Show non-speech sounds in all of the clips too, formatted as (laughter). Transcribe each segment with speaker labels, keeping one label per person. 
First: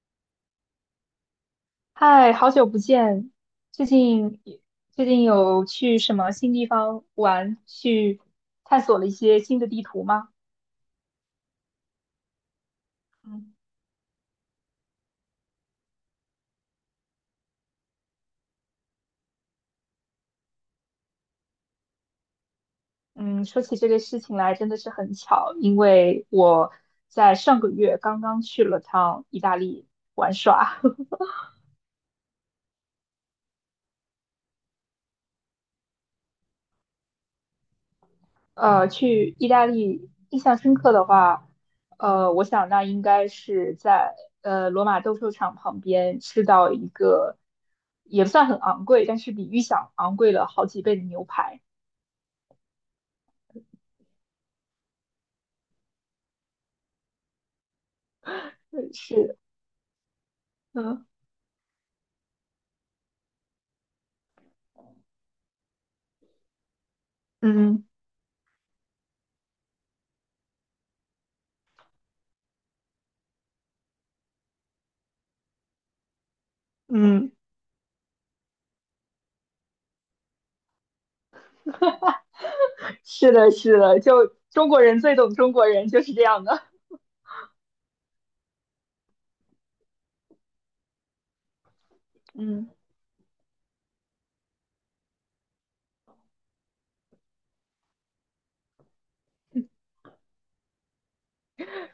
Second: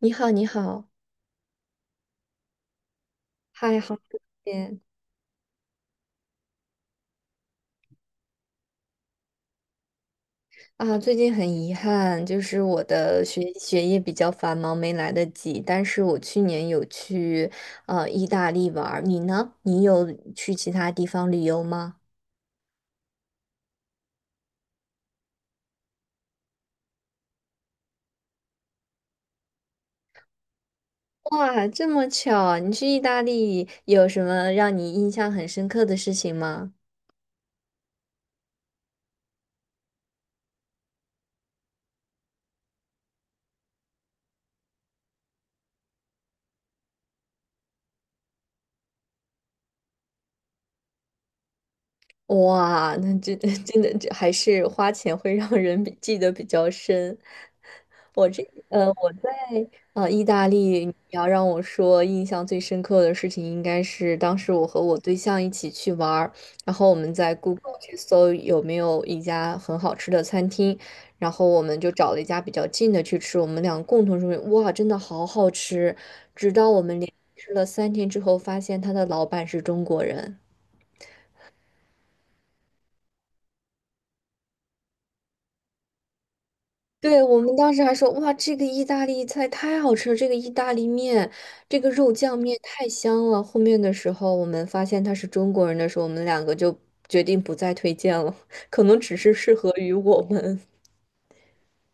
Speaker 1: 你好，你好，
Speaker 2: 嗨，好久不见！
Speaker 1: 嗨，
Speaker 2: 最
Speaker 1: 好久不
Speaker 2: 近
Speaker 1: 见
Speaker 2: 最近有去什么新地方玩，去探索了一些新的地图吗？
Speaker 1: 啊！最近很遗憾，就是我的学
Speaker 2: 嗯
Speaker 1: 学业比较繁忙，没来得及。但是我去年有去意大利玩儿，你呢？你有去其他地方旅游吗？
Speaker 2: 嗯，说起这个事情来，真的是很巧，因为我在上个月刚刚去了趟意大利玩耍。(laughs)
Speaker 1: 哇，这么巧啊你去意大利有什么让你印象很深刻的事情吗？
Speaker 2: 去意大利印象深刻的话，我想那应该是在罗马斗兽场旁边吃到一个也不算很昂贵，但是比预想昂贵了好几倍的牛排。
Speaker 1: 哇，那真 (laughs) 真的这还是花钱会让人比记得比较深。
Speaker 2: 嗯，
Speaker 1: 我在
Speaker 2: 是，
Speaker 1: 意大利，你
Speaker 2: 嗯
Speaker 1: 要让我说印象最深刻的事情，应该是当时我和我对象一起去玩儿，然后我们在 Google
Speaker 2: 嗯
Speaker 1: 去搜有没有一家很好吃的餐厅，然后我们就找了一家比较近的去吃，我们俩共同说，哇，真的好好吃，直到我们连
Speaker 2: 嗯，
Speaker 1: 吃了三天之后，发现他的老板是中国人。
Speaker 2: (laughs) 是的，是的，就中国人最懂中国人，就是这样的。
Speaker 1: 对，我们当时还说，哇，这个意大利菜太好吃了，这个意大利面，这个肉酱面
Speaker 2: 嗯。
Speaker 1: 太香了。后面的时候，我们发现他是中国人的时候，我们两个就决定不再推荐了，(laughs) 可能只是适合于我们。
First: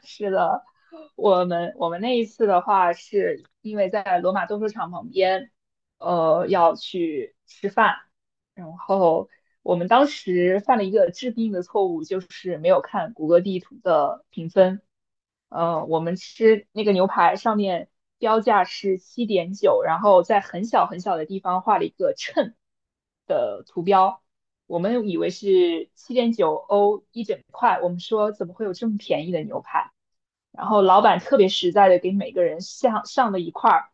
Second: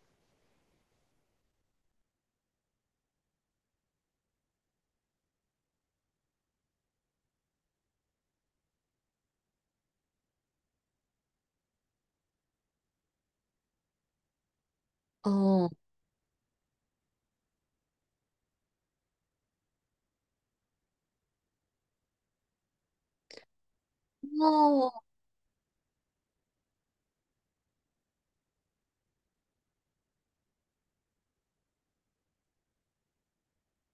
Speaker 2: 是的，我们那一次的话，是因为在罗马斗兽场旁边，要去吃饭，然后我们当时犯了一个致命的错误，就是没有看谷歌地图的评分。
Speaker 1: (laughs) 哦
Speaker 2: 我们吃那个牛排上面标价是七点九，然后在很小很小的地方画了一个秤，我
Speaker 1: 哦，
Speaker 2: 们以为是七点九欧一整块，我们说怎么会有这么便宜的牛排？然后老板特别实在的给每个人上上了一块儿，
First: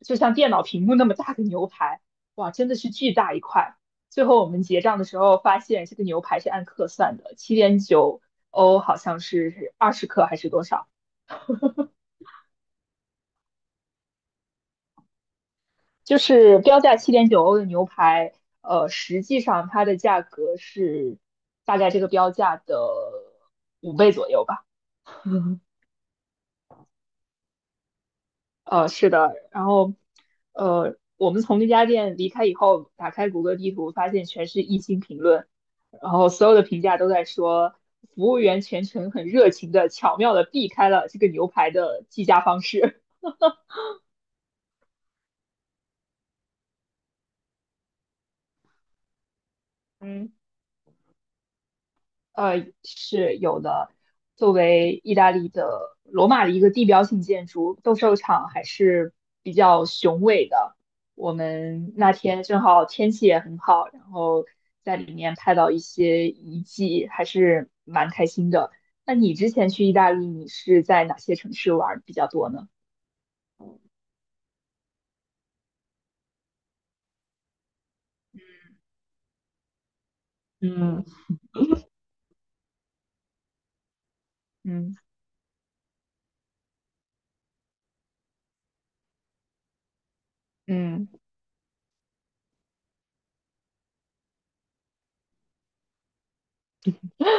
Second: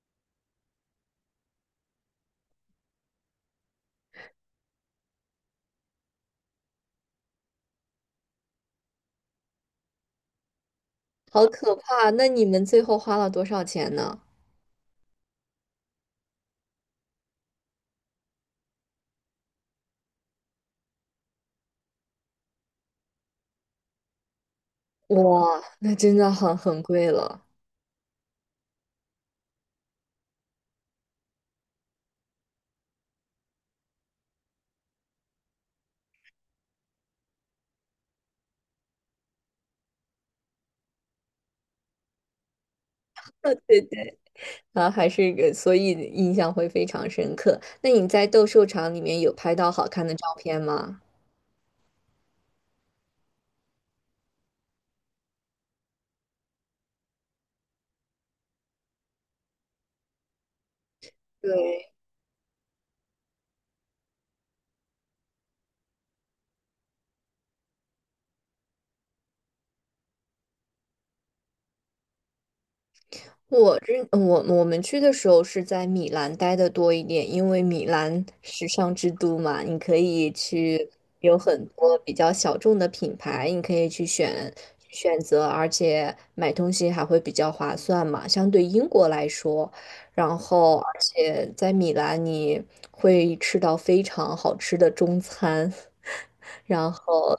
Speaker 2: 就像电脑屏幕那么大的牛排，哇，真的是巨大一块。最后我们结账的时候发现，这个牛排是按克算的，七点九欧好像是20克还是多少，
Speaker 1: 好可怕！那你们最后花了多少钱呢？
Speaker 2: 就是标价七点九欧的牛排，实际上它的价格是大概这个标价的5倍左右吧。
Speaker 1: 哇，
Speaker 2: (laughs)
Speaker 1: 那真的很贵了。
Speaker 2: 是的，然后，我们从那家店离开以后，打开谷歌地图，发现全是一星评论，然后所有的评价都在说，服务员全程很热情的、巧妙的避开了这个牛排的计价方式。
Speaker 1: 对对，啊，还是一个，所以印象会非常深刻。那你在斗兽场里面有拍到好
Speaker 2: (laughs)
Speaker 1: 看的照
Speaker 2: 嗯。
Speaker 1: 片吗？
Speaker 2: 是有的。作为意大利的罗马的一个地标性建筑，斗兽场还是比较雄伟的。我
Speaker 1: 对。
Speaker 2: 们那天正好天气也很好，然后在里面拍到一些遗迹，还是蛮开心的。那你之前去意大利，你是在哪些城市玩儿比较多呢？
Speaker 1: 我这我我们去的时候是在米兰待的多一点，因为米兰时尚之都嘛，你可以去
Speaker 2: 嗯
Speaker 1: 有很多比较小众的品牌，你可以去选
Speaker 2: 嗯
Speaker 1: 选择，而且买东西还会比较划算嘛，相对英国来说。然后，而
Speaker 2: 嗯
Speaker 1: 且在米兰你会吃到非常好吃的中餐，(laughs) 然后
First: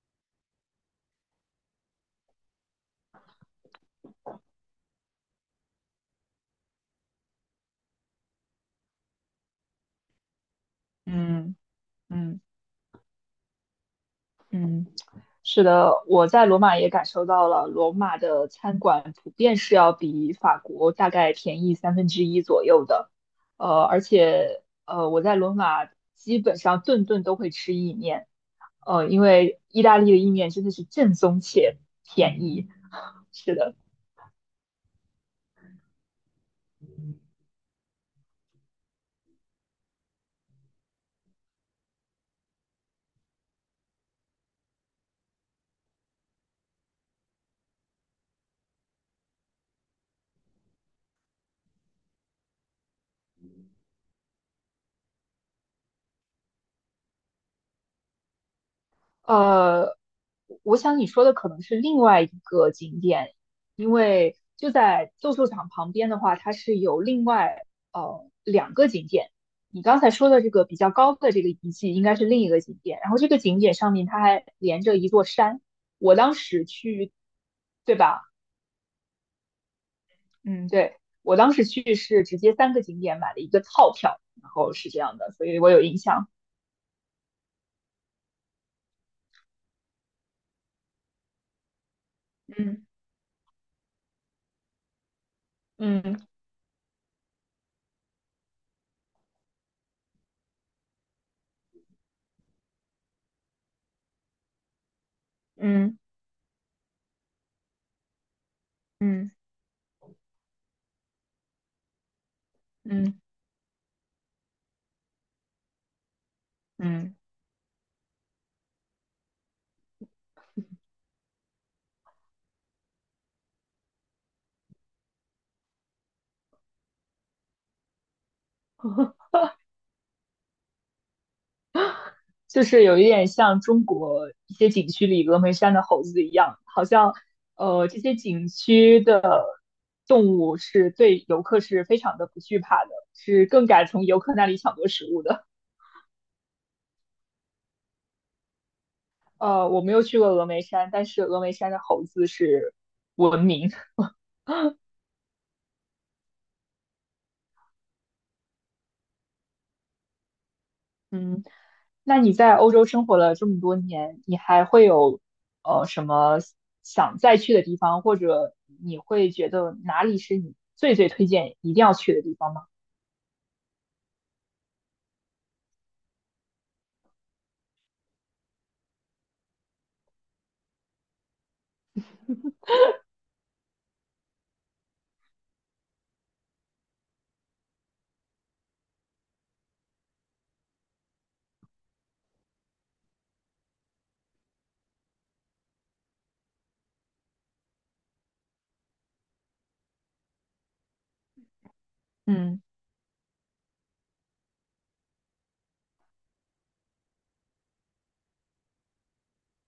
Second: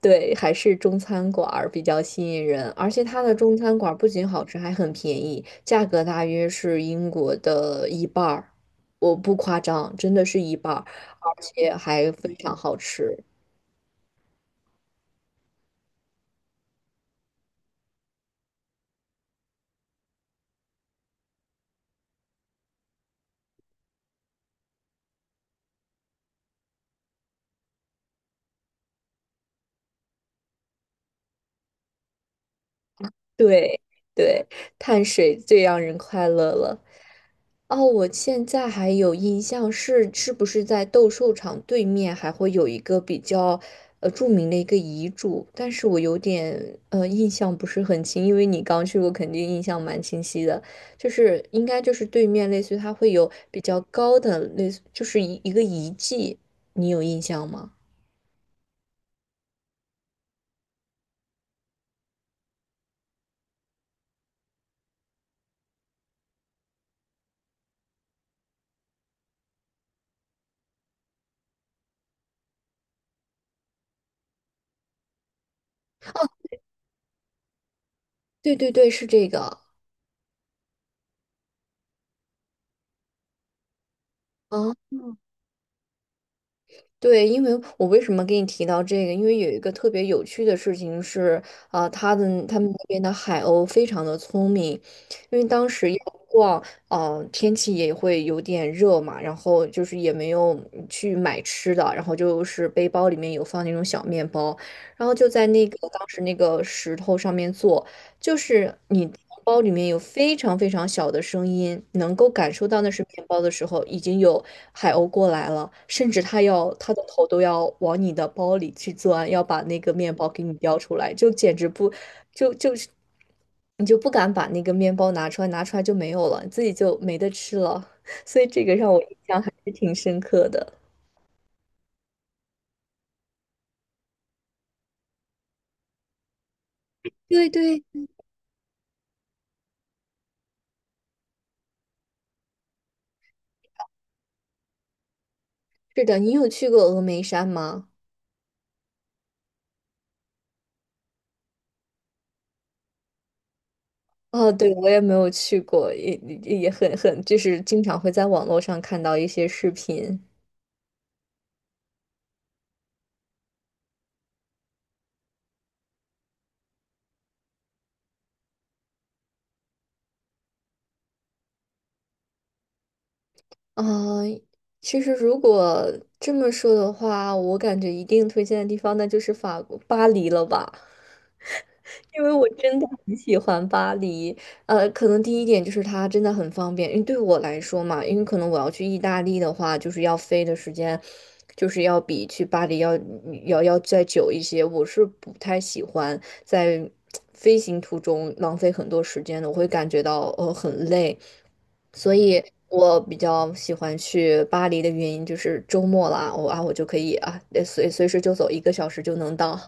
Speaker 1: 对，还是中餐馆儿比较吸引人，而且它的中餐馆儿不仅好吃，还很便宜，价格大约是英国的一半儿，我不夸张，真的是一半儿，而
Speaker 2: 嗯
Speaker 1: 且还非
Speaker 2: 嗯。
Speaker 1: 常好吃。
Speaker 2: 嗯，是的，我在罗马也感受到了，罗马的餐馆普遍是要比法国大概便宜1/3左右的，而且我在罗马基本上顿顿都会吃意面，因为意大利的意面真的是正宗且便宜。是的。
Speaker 1: 对对，碳水最让人快乐了。哦，我现在还有印象是，是不是在斗兽场对面还会有一个比较著名的一个遗嘱？但是我有点印象不是很清，因为你刚去过，肯定印象蛮清晰的。就是应该就是对面，类似于它会有比较高的，类似就是一个遗迹，你有印象吗？
Speaker 2: 呃，我想你说的可能是另外一个景点，因为就在斗兽场旁边的话，它是有另外2个景点。你刚才说的这个比较高的这个遗迹，应该是另一个景点。然后这个景点上面它还连着一座山。我当时去，对吧？
Speaker 1: 对对对，是这个。
Speaker 2: 嗯，对，我当时去是直接3个景点买了一个套票，然后是
Speaker 1: 啊。
Speaker 2: 这样的，所以我有印象。
Speaker 1: 对，因为我为什么给你提到这个？因为有一个特别有趣的事情是，啊、他们那
Speaker 2: 嗯
Speaker 1: 边的海鸥非常的聪明，因为当时要
Speaker 2: 嗯
Speaker 1: 逛，呃，天气也会有点热嘛，然后就是也没有去买吃的，然后就是背包里面有放那种小面包，然后就在那个
Speaker 2: 嗯
Speaker 1: 当时那个石头上面坐，就是你的面
Speaker 2: 嗯
Speaker 1: 包里面有非常非常小的声音，能够感受到那是
Speaker 2: 嗯
Speaker 1: 面包的时候，已经有海鸥过来了，甚至它要它的
Speaker 2: 嗯嗯。
Speaker 1: 头都要往你的包里去钻，要把那个面包给你叼出来，就简直不，就是你就不敢把那个面包拿出来，拿出来就没有了，自己就没得吃了。(laughs) 所以这个让我印象还是挺深刻的。
Speaker 2: 就是有一点像中国一些景区里峨眉山的猴子一样，好像
Speaker 1: 对对，
Speaker 2: 这些景区的动物是对游客是非常的不惧怕的，是更敢从游客那里抢夺食物的。
Speaker 1: 是的，你有去过峨眉山吗？
Speaker 2: 我没有去过峨眉山，但是峨眉山的猴子是闻名。(laughs)
Speaker 1: 哦，对，我也没有去过，也很，就是经常会在网络上看到一些视频。
Speaker 2: 嗯，那你在欧洲生活了这么多年，你还会有什么想再去的地方，或者你会觉得哪里是你最推荐一定要去的地方吗？
Speaker 1: 啊，其实如果这么说的话，我感觉一定推荐的地方那就是法国巴黎了吧。因为我真的很喜欢巴黎，呃，可能第一点就是它真的很方便，因为对我来说嘛，因为可能我要去意大利的话，就是要飞的时间，就是要比去巴黎要再久一些。我是不太喜欢在飞行途中浪费很多时间的，我会感觉到很累，所以
Speaker 2: 嗯。
Speaker 1: 我比较喜欢去巴黎的原因就是周末啦，我就可以随时就走，一个小时就能到。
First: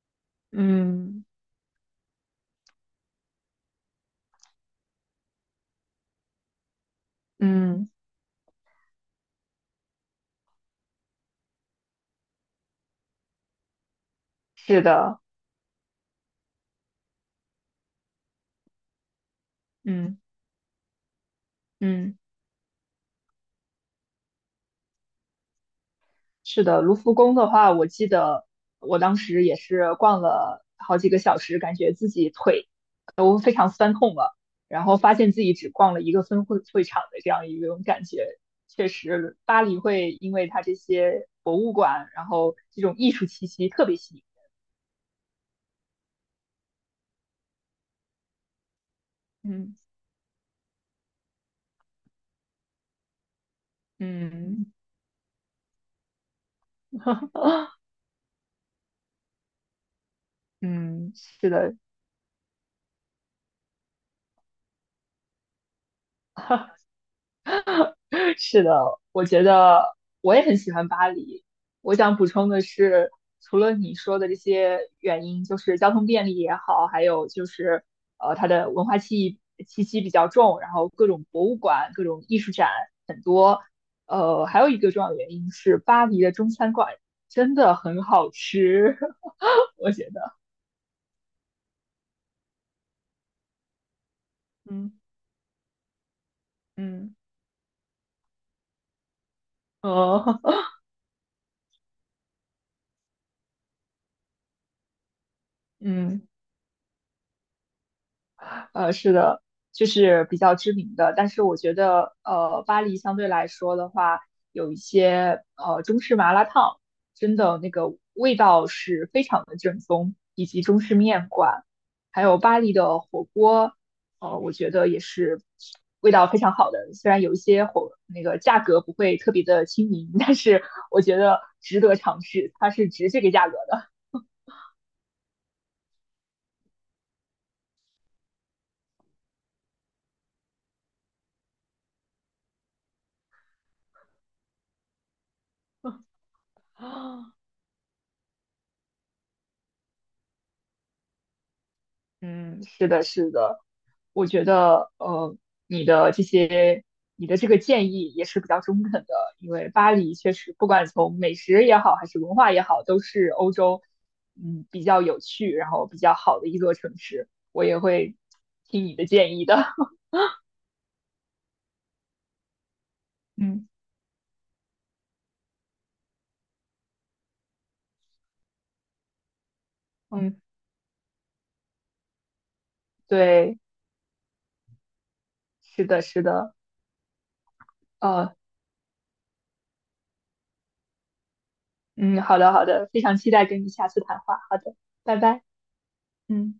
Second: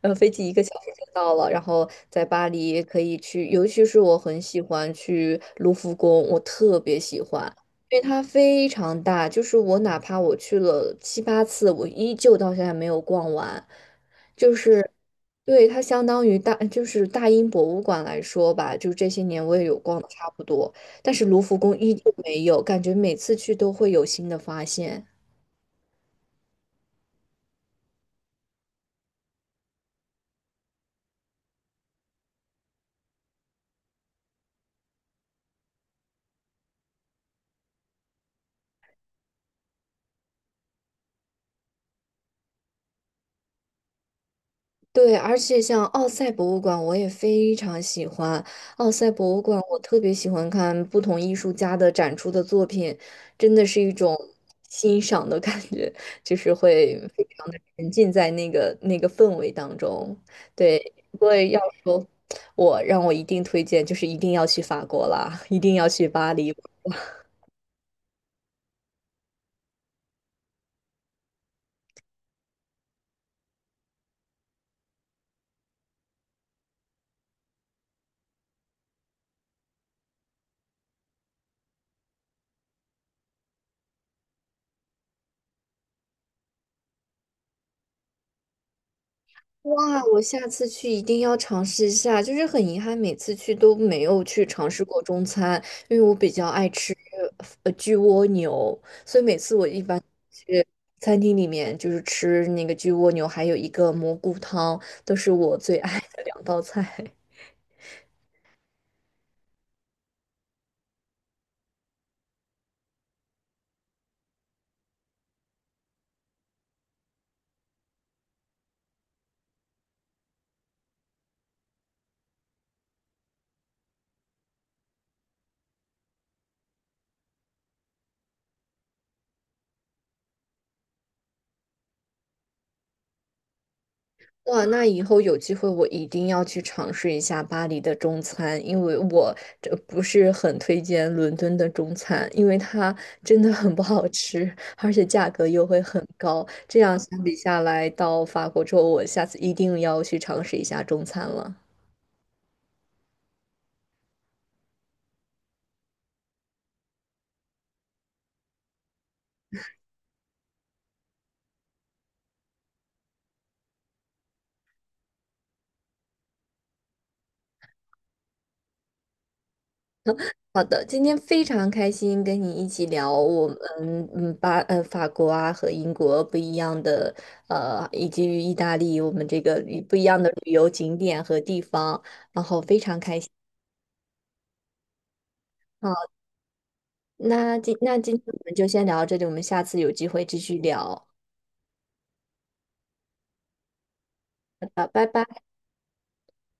Speaker 1: 呃，飞机一个小时就
Speaker 2: 嗯
Speaker 1: 到了，然后在巴黎可以去，尤其是我很喜欢去卢浮宫，我特别喜欢，
Speaker 2: 嗯，
Speaker 1: 因为它非常大，就是我哪怕我去了七八次，我依旧到现在没有逛完，就
Speaker 2: 是
Speaker 1: 是。
Speaker 2: 的，
Speaker 1: 对，它相当于大，就是大英博物馆来说吧，就这些年我也有逛的
Speaker 2: 嗯
Speaker 1: 差不多，但是卢浮宫依旧
Speaker 2: 嗯，
Speaker 1: 没有，感觉每次去都会有新的发现。
Speaker 2: 是的。卢浮宫的话，我记得我当时也是逛了好几个小时，感觉自己腿都非常酸痛了，然后发现自己只逛了一个分会会场的这样一种感觉。确实，巴黎会因为它这些博物馆，然后这种艺术气息特别吸引。
Speaker 1: 对，而且像奥赛博物馆，我也非常喜欢。奥赛博物馆，
Speaker 2: 嗯
Speaker 1: 我特别喜欢看不同艺术家的展出的作品，真的是一种
Speaker 2: 嗯
Speaker 1: 欣赏的感觉，就是会非常的
Speaker 2: (laughs)
Speaker 1: 沉浸在那个氛围当中。对，
Speaker 2: 嗯，
Speaker 1: 不过
Speaker 2: 是
Speaker 1: 要
Speaker 2: 的。
Speaker 1: 说让我一定推荐，就是一定要去法国啦，一定要去巴黎。
Speaker 2: 是的，我觉得我也很喜欢巴黎。我想补充的是，除了你说的这些原因，就是交通便利也好，还有就是它的文化气息比较重，然后各种博物馆、各种艺术展很多。还有一个重要的原因是，巴黎的中餐馆真的很好吃，(laughs) 我
Speaker 1: 哇，
Speaker 2: 觉
Speaker 1: 我
Speaker 2: 得。
Speaker 1: 下次去一定要尝试一下。就是很遗憾，每次去都没有去尝试
Speaker 2: 嗯
Speaker 1: 过中餐，因为我比较爱吃
Speaker 2: 嗯
Speaker 1: 焗蜗牛，所以每次我一般
Speaker 2: 嗯
Speaker 1: 去餐厅里面就是吃那个焗蜗牛，还有一个蘑菇汤，都是我最
Speaker 2: (laughs)
Speaker 1: 爱的
Speaker 2: 嗯。
Speaker 1: 两道菜。
Speaker 2: 是的，就是比较知名的。但是我觉得，巴黎相对来说的话，有一些中式麻辣烫，真的那个味道是非常的正宗，以及中式面馆，还有巴黎的火锅，我觉得也是味道非常好的。虽然有一些火那个价格不会特别的亲民，但是我觉得值得尝试，它是值这个价格的。
Speaker 1: 哇，那以后有机会我一定要去尝试一下巴黎的中餐，因为我这不是很推荐伦敦的中餐，因为它真的很不好吃，而且价格又会很高。这样相比
Speaker 2: (laughs)
Speaker 1: 下来，到法国之后，我下次一定要去尝试一下中餐了。
Speaker 2: 嗯，是的，是的，我觉得你的这些，你的这个建议也是比较中肯的，因为巴黎确实不管从美食也好，还是文化也好，都是欧洲嗯比较有趣，然后比较好的一座城市。我也会听你的建议的。
Speaker 1: 好的，今天非常开心跟你一起聊
Speaker 2: (laughs)
Speaker 1: 我们
Speaker 2: 嗯
Speaker 1: 法国啊和英国不一样的以及意大利我们这个不一样的
Speaker 2: 嗯，
Speaker 1: 旅游景点和地方。
Speaker 2: 对，是的，
Speaker 1: 啊。
Speaker 2: 是的，
Speaker 1: 那今那今天
Speaker 2: 呃，
Speaker 1: 我们就先聊到这里，我们下次有机会继续聊。好
Speaker 2: 嗯，好的，好的，非常期待跟你下次谈话。好的，
Speaker 1: 的，拜
Speaker 2: 拜
Speaker 1: 拜。
Speaker 2: 拜。嗯。